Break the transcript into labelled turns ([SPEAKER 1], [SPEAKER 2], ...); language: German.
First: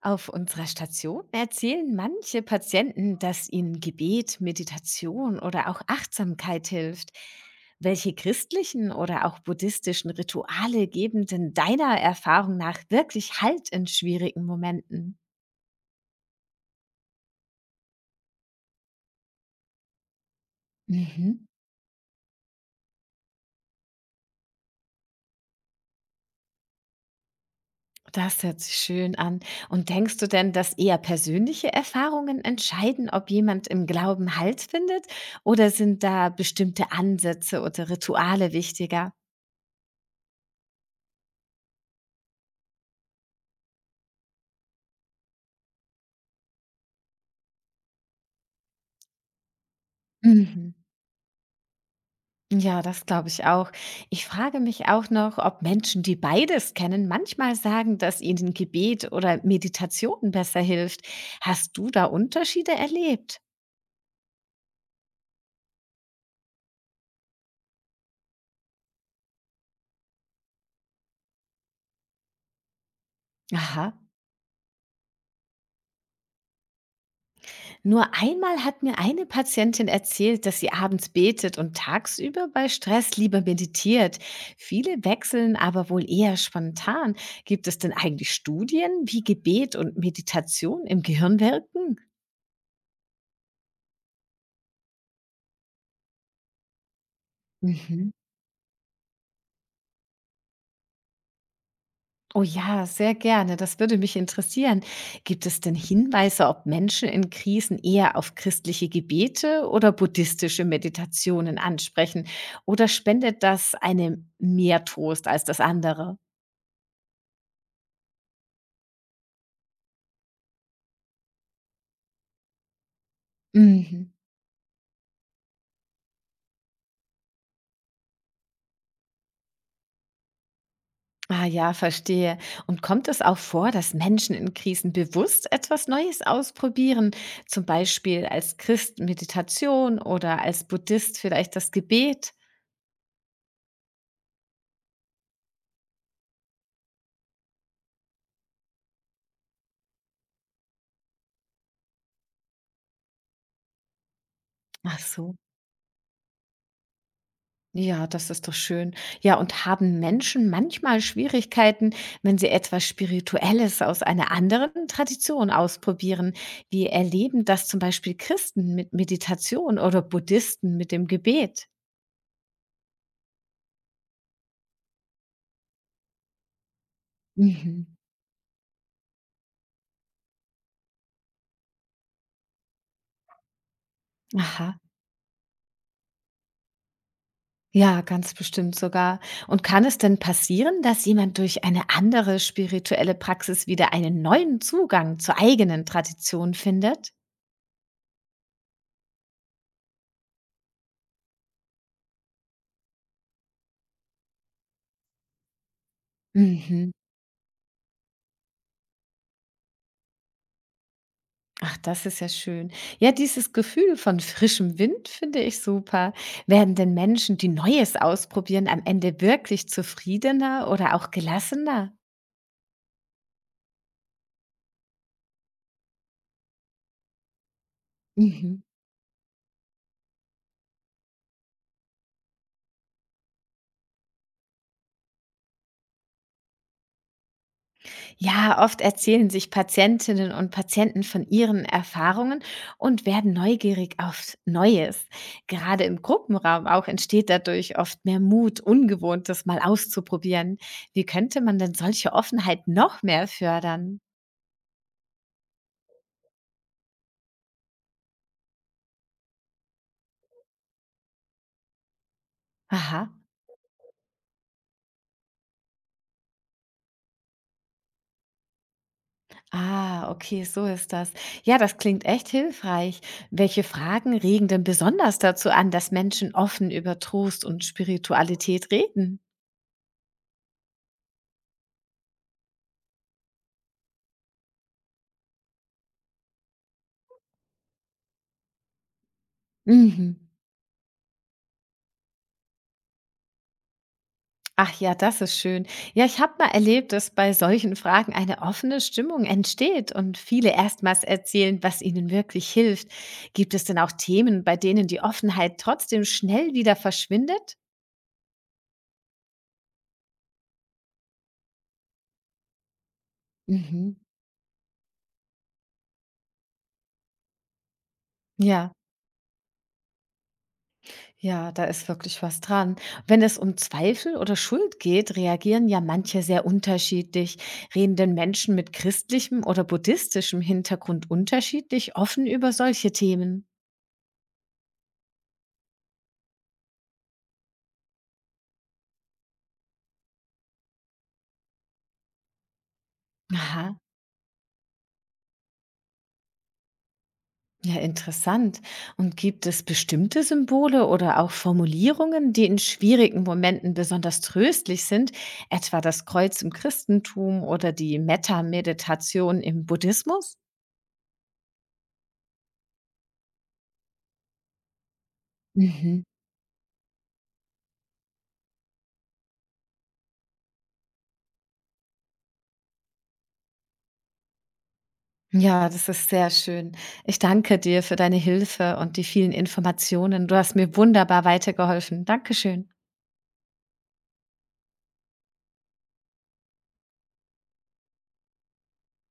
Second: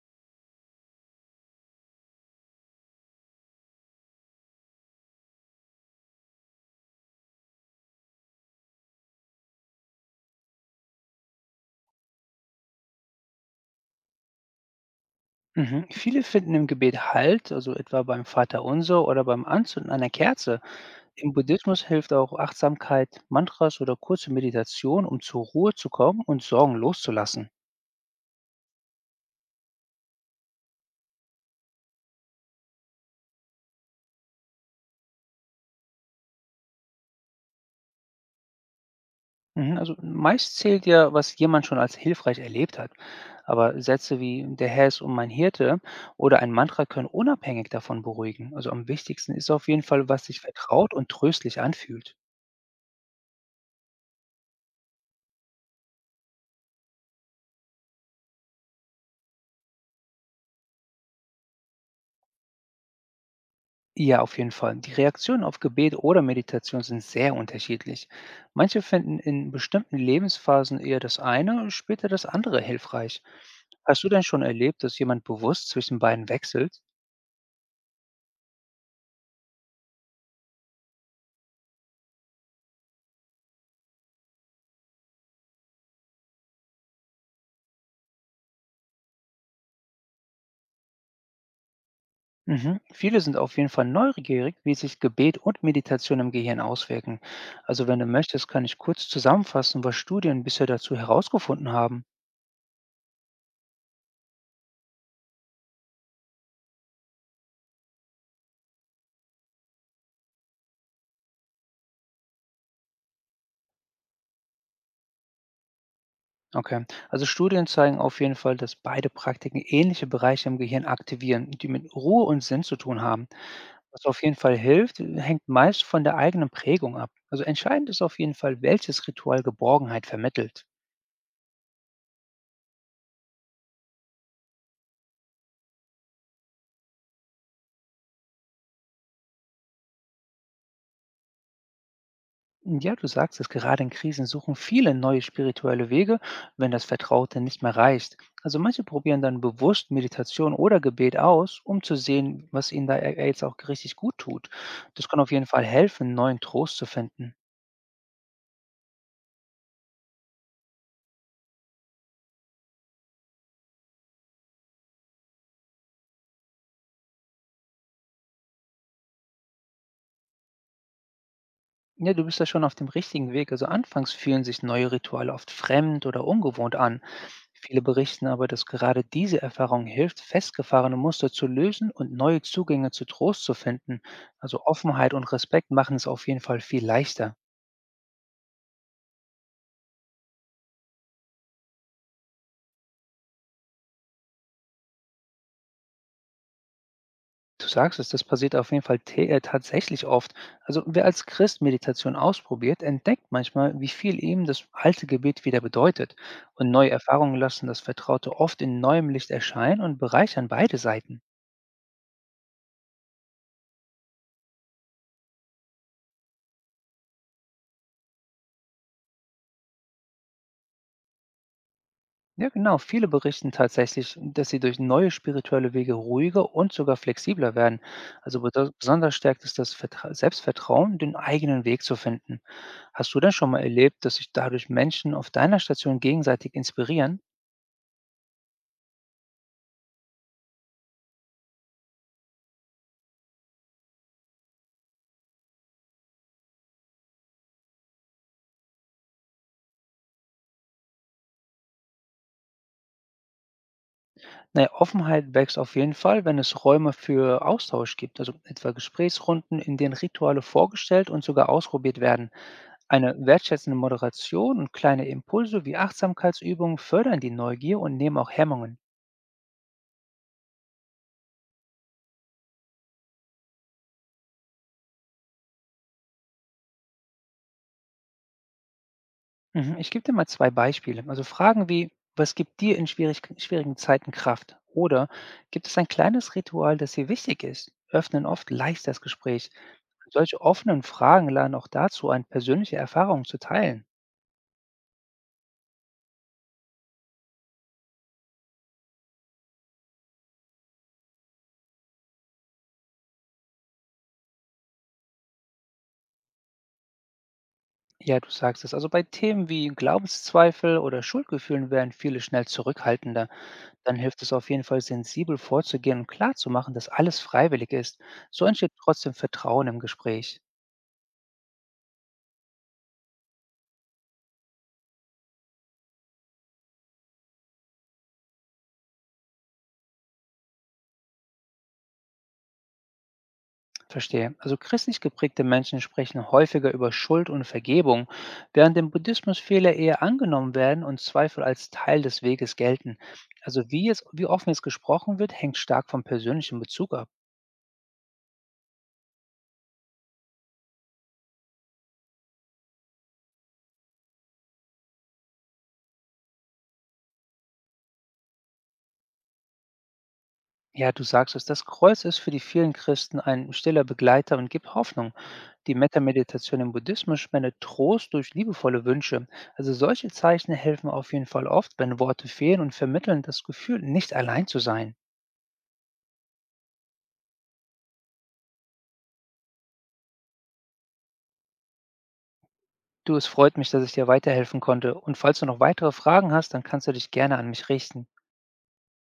[SPEAKER 1] Auf unserer Station erzählen manche Patienten, dass ihnen Gebet, Meditation oder auch Achtsamkeit hilft. Welche christlichen oder auch buddhistischen Rituale geben denn deiner Erfahrung nach wirklich Halt in schwierigen Momenten?
[SPEAKER 2] Mhm. Viele finden im Gebet Halt, also etwa beim Vaterunser oder beim Anzünden einer Kerze. Im
[SPEAKER 1] Mhm.
[SPEAKER 2] Buddhismus hilft auch Achtsamkeit, Mantras oder kurze Meditation, um zur Ruhe zu kommen und Sorgen loszulassen.
[SPEAKER 1] Das hört sich schön an. Und denkst du denn, dass eher persönliche Erfahrungen entscheiden, ob jemand im Glauben Halt findet? Oder sind da bestimmte Ansätze oder Rituale wichtiger?
[SPEAKER 2] Mhm. Also meist zählt ja, was jemand schon als hilfreich erlebt hat. Aber Sätze wie Der Herr ist um mein Hirte oder ein Mantra können unabhängig davon beruhigen. Also am wichtigsten ist auf jeden Fall, was sich
[SPEAKER 1] Mhm.
[SPEAKER 2] vertraut und tröstlich anfühlt.
[SPEAKER 1] Ja, das glaube ich auch. Ich frage mich auch noch, ob Menschen, die beides kennen, manchmal sagen, dass ihnen Gebet oder Meditation besser hilft. Hast du da Unterschiede erlebt?
[SPEAKER 2] Ja, auf jeden Fall. Die Reaktionen auf Gebet oder Meditation sind sehr unterschiedlich. Manche finden in bestimmten Lebensphasen eher das eine, später das andere hilfreich.
[SPEAKER 1] Aha.
[SPEAKER 2] Hast du denn schon erlebt, dass jemand bewusst zwischen beiden wechselt?
[SPEAKER 1] Nur einmal hat mir eine Patientin erzählt, dass sie abends betet und tagsüber bei Stress lieber meditiert. Viele wechseln aber wohl eher spontan. Gibt es denn eigentlich Studien, wie Gebet und Meditation im Gehirn wirken?
[SPEAKER 2] Mhm. Viele sind auf jeden Fall neugierig, wie sich Gebet und Meditation im Gehirn auswirken. Also wenn du
[SPEAKER 1] Mhm.
[SPEAKER 2] möchtest, kann ich kurz zusammenfassen, was Studien bisher dazu herausgefunden haben.
[SPEAKER 1] Oh ja, sehr gerne. Das würde mich interessieren. Gibt es denn Hinweise, ob Menschen in Krisen eher auf christliche Gebete oder buddhistische Meditationen ansprechen? Oder spendet das einem mehr Trost als das andere?
[SPEAKER 2] Okay, also Studien zeigen auf jeden Fall, dass beide Praktiken ähnliche Bereiche im Gehirn aktivieren, die mit Ruhe und Sinn zu tun haben. Was
[SPEAKER 1] Mhm.
[SPEAKER 2] auf jeden Fall hilft, hängt meist von der eigenen Prägung ab. Also entscheidend ist auf jeden Fall, welches Ritual Geborgenheit vermittelt.
[SPEAKER 1] Ah ja, verstehe. Und kommt es auch vor, dass Menschen in Krisen bewusst etwas Neues ausprobieren? Zum Beispiel als Christ Meditation oder als Buddhist vielleicht das Gebet?
[SPEAKER 2] Ja, du sagst es, gerade in Krisen suchen viele neue spirituelle Wege, wenn das Vertraute nicht mehr reicht. Also manche probieren dann bewusst Meditation oder Gebet aus, um zu sehen, was ihnen da jetzt auch richtig gut tut.
[SPEAKER 1] Ach
[SPEAKER 2] Das kann auf
[SPEAKER 1] so.
[SPEAKER 2] jeden Fall helfen, neuen Trost zu finden.
[SPEAKER 1] Ja, das ist doch schön. Ja, und haben Menschen manchmal Schwierigkeiten, wenn sie etwas Spirituelles aus einer anderen Tradition ausprobieren? Wie erleben das zum Beispiel Christen mit Meditation oder Buddhisten mit dem Gebet?
[SPEAKER 2] Ja, du bist da schon auf dem richtigen Weg. Also anfangs fühlen sich neue Rituale oft fremd oder ungewohnt an. Viele
[SPEAKER 1] Mhm.
[SPEAKER 2] berichten aber, dass gerade diese Erfahrung hilft, festgefahrene Muster zu lösen und neue Zugänge zu Trost zu finden. Also
[SPEAKER 1] Aha.
[SPEAKER 2] Offenheit und Respekt machen es auf jeden Fall viel leichter.
[SPEAKER 1] Ja, ganz bestimmt sogar. Und kann es denn passieren, dass jemand durch eine andere spirituelle Praxis wieder einen neuen Zugang zur eigenen Tradition findet?
[SPEAKER 2] Du sagst es, das passiert auf jeden Fall tatsächlich oft. Also wer als Christ Meditation ausprobiert, entdeckt manchmal, wie viel ihm das alte Gebet wieder bedeutet. Und neue
[SPEAKER 1] Mhm.
[SPEAKER 2] Erfahrungen lassen das Vertraute oft in neuem Licht erscheinen und bereichern beide Seiten.
[SPEAKER 1] Ach, das ist ja schön. Ja, dieses Gefühl von frischem Wind finde ich super. Werden denn Menschen, die Neues ausprobieren, am Ende wirklich zufriedener oder auch gelassener?
[SPEAKER 2] Ja, genau. Viele berichten tatsächlich, dass sie durch neue spirituelle Wege ruhiger und sogar flexibler werden. Also
[SPEAKER 1] Mhm.
[SPEAKER 2] besonders stärkt es das Vertra Selbstvertrauen, den eigenen Weg zu finden. Hast du denn schon mal erlebt, dass sich dadurch Menschen auf deiner Station gegenseitig inspirieren?
[SPEAKER 1] Ja, oft erzählen sich Patientinnen und Patienten von ihren Erfahrungen und werden neugierig auf Neues. Gerade im Gruppenraum auch entsteht dadurch oft mehr Mut, Ungewohntes mal auszuprobieren. Wie könnte man denn solche Offenheit noch mehr fördern?
[SPEAKER 2] Naja, Offenheit wächst auf jeden Fall, wenn es Räume für Austausch gibt, also etwa Gesprächsrunden, in denen Rituale vorgestellt und sogar ausprobiert werden.
[SPEAKER 1] Aha.
[SPEAKER 2] Eine wertschätzende Moderation und kleine Impulse wie Achtsamkeitsübungen fördern die Neugier und nehmen auch Hemmungen.
[SPEAKER 1] Ah, okay, so ist das. Ja, das klingt echt hilfreich. Welche Fragen regen denn besonders dazu an, dass Menschen offen über Trost und Spiritualität reden?
[SPEAKER 2] Mhm, ich gebe dir mal 2 Beispiele. Also Fragen wie: „Was gibt dir in schwierigen Zeiten Kraft?“ oder „Gibt es ein kleines Ritual, das dir wichtig ist?“ öffnen oft leicht das Gespräch.
[SPEAKER 1] Mhm.
[SPEAKER 2] Solche offenen Fragen laden auch dazu ein, persönliche Erfahrungen zu teilen.
[SPEAKER 1] Ach ja, das ist schön. Ja, ich habe mal erlebt, dass bei solchen Fragen eine offene Stimmung entsteht und viele erstmals erzählen, was ihnen wirklich hilft. Gibt es denn auch Themen, bei denen die Offenheit trotzdem schnell wieder verschwindet?
[SPEAKER 2] Ja, du sagst es. Also bei Themen wie Glaubenszweifel oder Schuldgefühlen werden viele schnell zurückhaltender. Dann
[SPEAKER 1] Mhm.
[SPEAKER 2] hilft es auf jeden Fall, sensibel vorzugehen und klarzumachen, dass alles freiwillig ist. So entsteht
[SPEAKER 1] Ja.
[SPEAKER 2] trotzdem Vertrauen im Gespräch.
[SPEAKER 1] Ja, da ist wirklich was dran. Wenn es um Zweifel oder Schuld geht, reagieren ja manche sehr unterschiedlich. Reden denn Menschen mit christlichem oder buddhistischem Hintergrund unterschiedlich offen über solche Themen?
[SPEAKER 2] Verstehe. Also christlich geprägte Menschen sprechen häufiger über Schuld und Vergebung, während im Buddhismus Fehler eher angenommen werden und Zweifel als Teil des Weges gelten. Also
[SPEAKER 1] Aha,
[SPEAKER 2] wie offen jetzt gesprochen wird, hängt stark vom persönlichen Bezug ab.
[SPEAKER 1] ja, interessant. Und gibt es bestimmte Symbole oder auch Formulierungen, die in schwierigen Momenten besonders tröstlich sind, etwa das Kreuz im Christentum oder die Metta-Meditation im Buddhismus?
[SPEAKER 2] Ja, du sagst es, das Kreuz ist für die vielen Christen ein stiller Begleiter und gibt Hoffnung. Die
[SPEAKER 1] Mhm.
[SPEAKER 2] Metameditation im Buddhismus spendet Trost durch liebevolle Wünsche. Also solche Zeichen helfen auf jeden Fall oft, wenn Worte fehlen und vermitteln das Gefühl, nicht allein zu sein.
[SPEAKER 1] Ja, das ist sehr schön. Ich danke dir für deine Hilfe und die vielen Informationen. Du hast mir wunderbar weitergeholfen. Dankeschön.
[SPEAKER 2] Du, es freut mich, dass ich dir weiterhelfen konnte. Und falls du noch weitere Fragen hast, dann kannst du dich gerne an mich richten.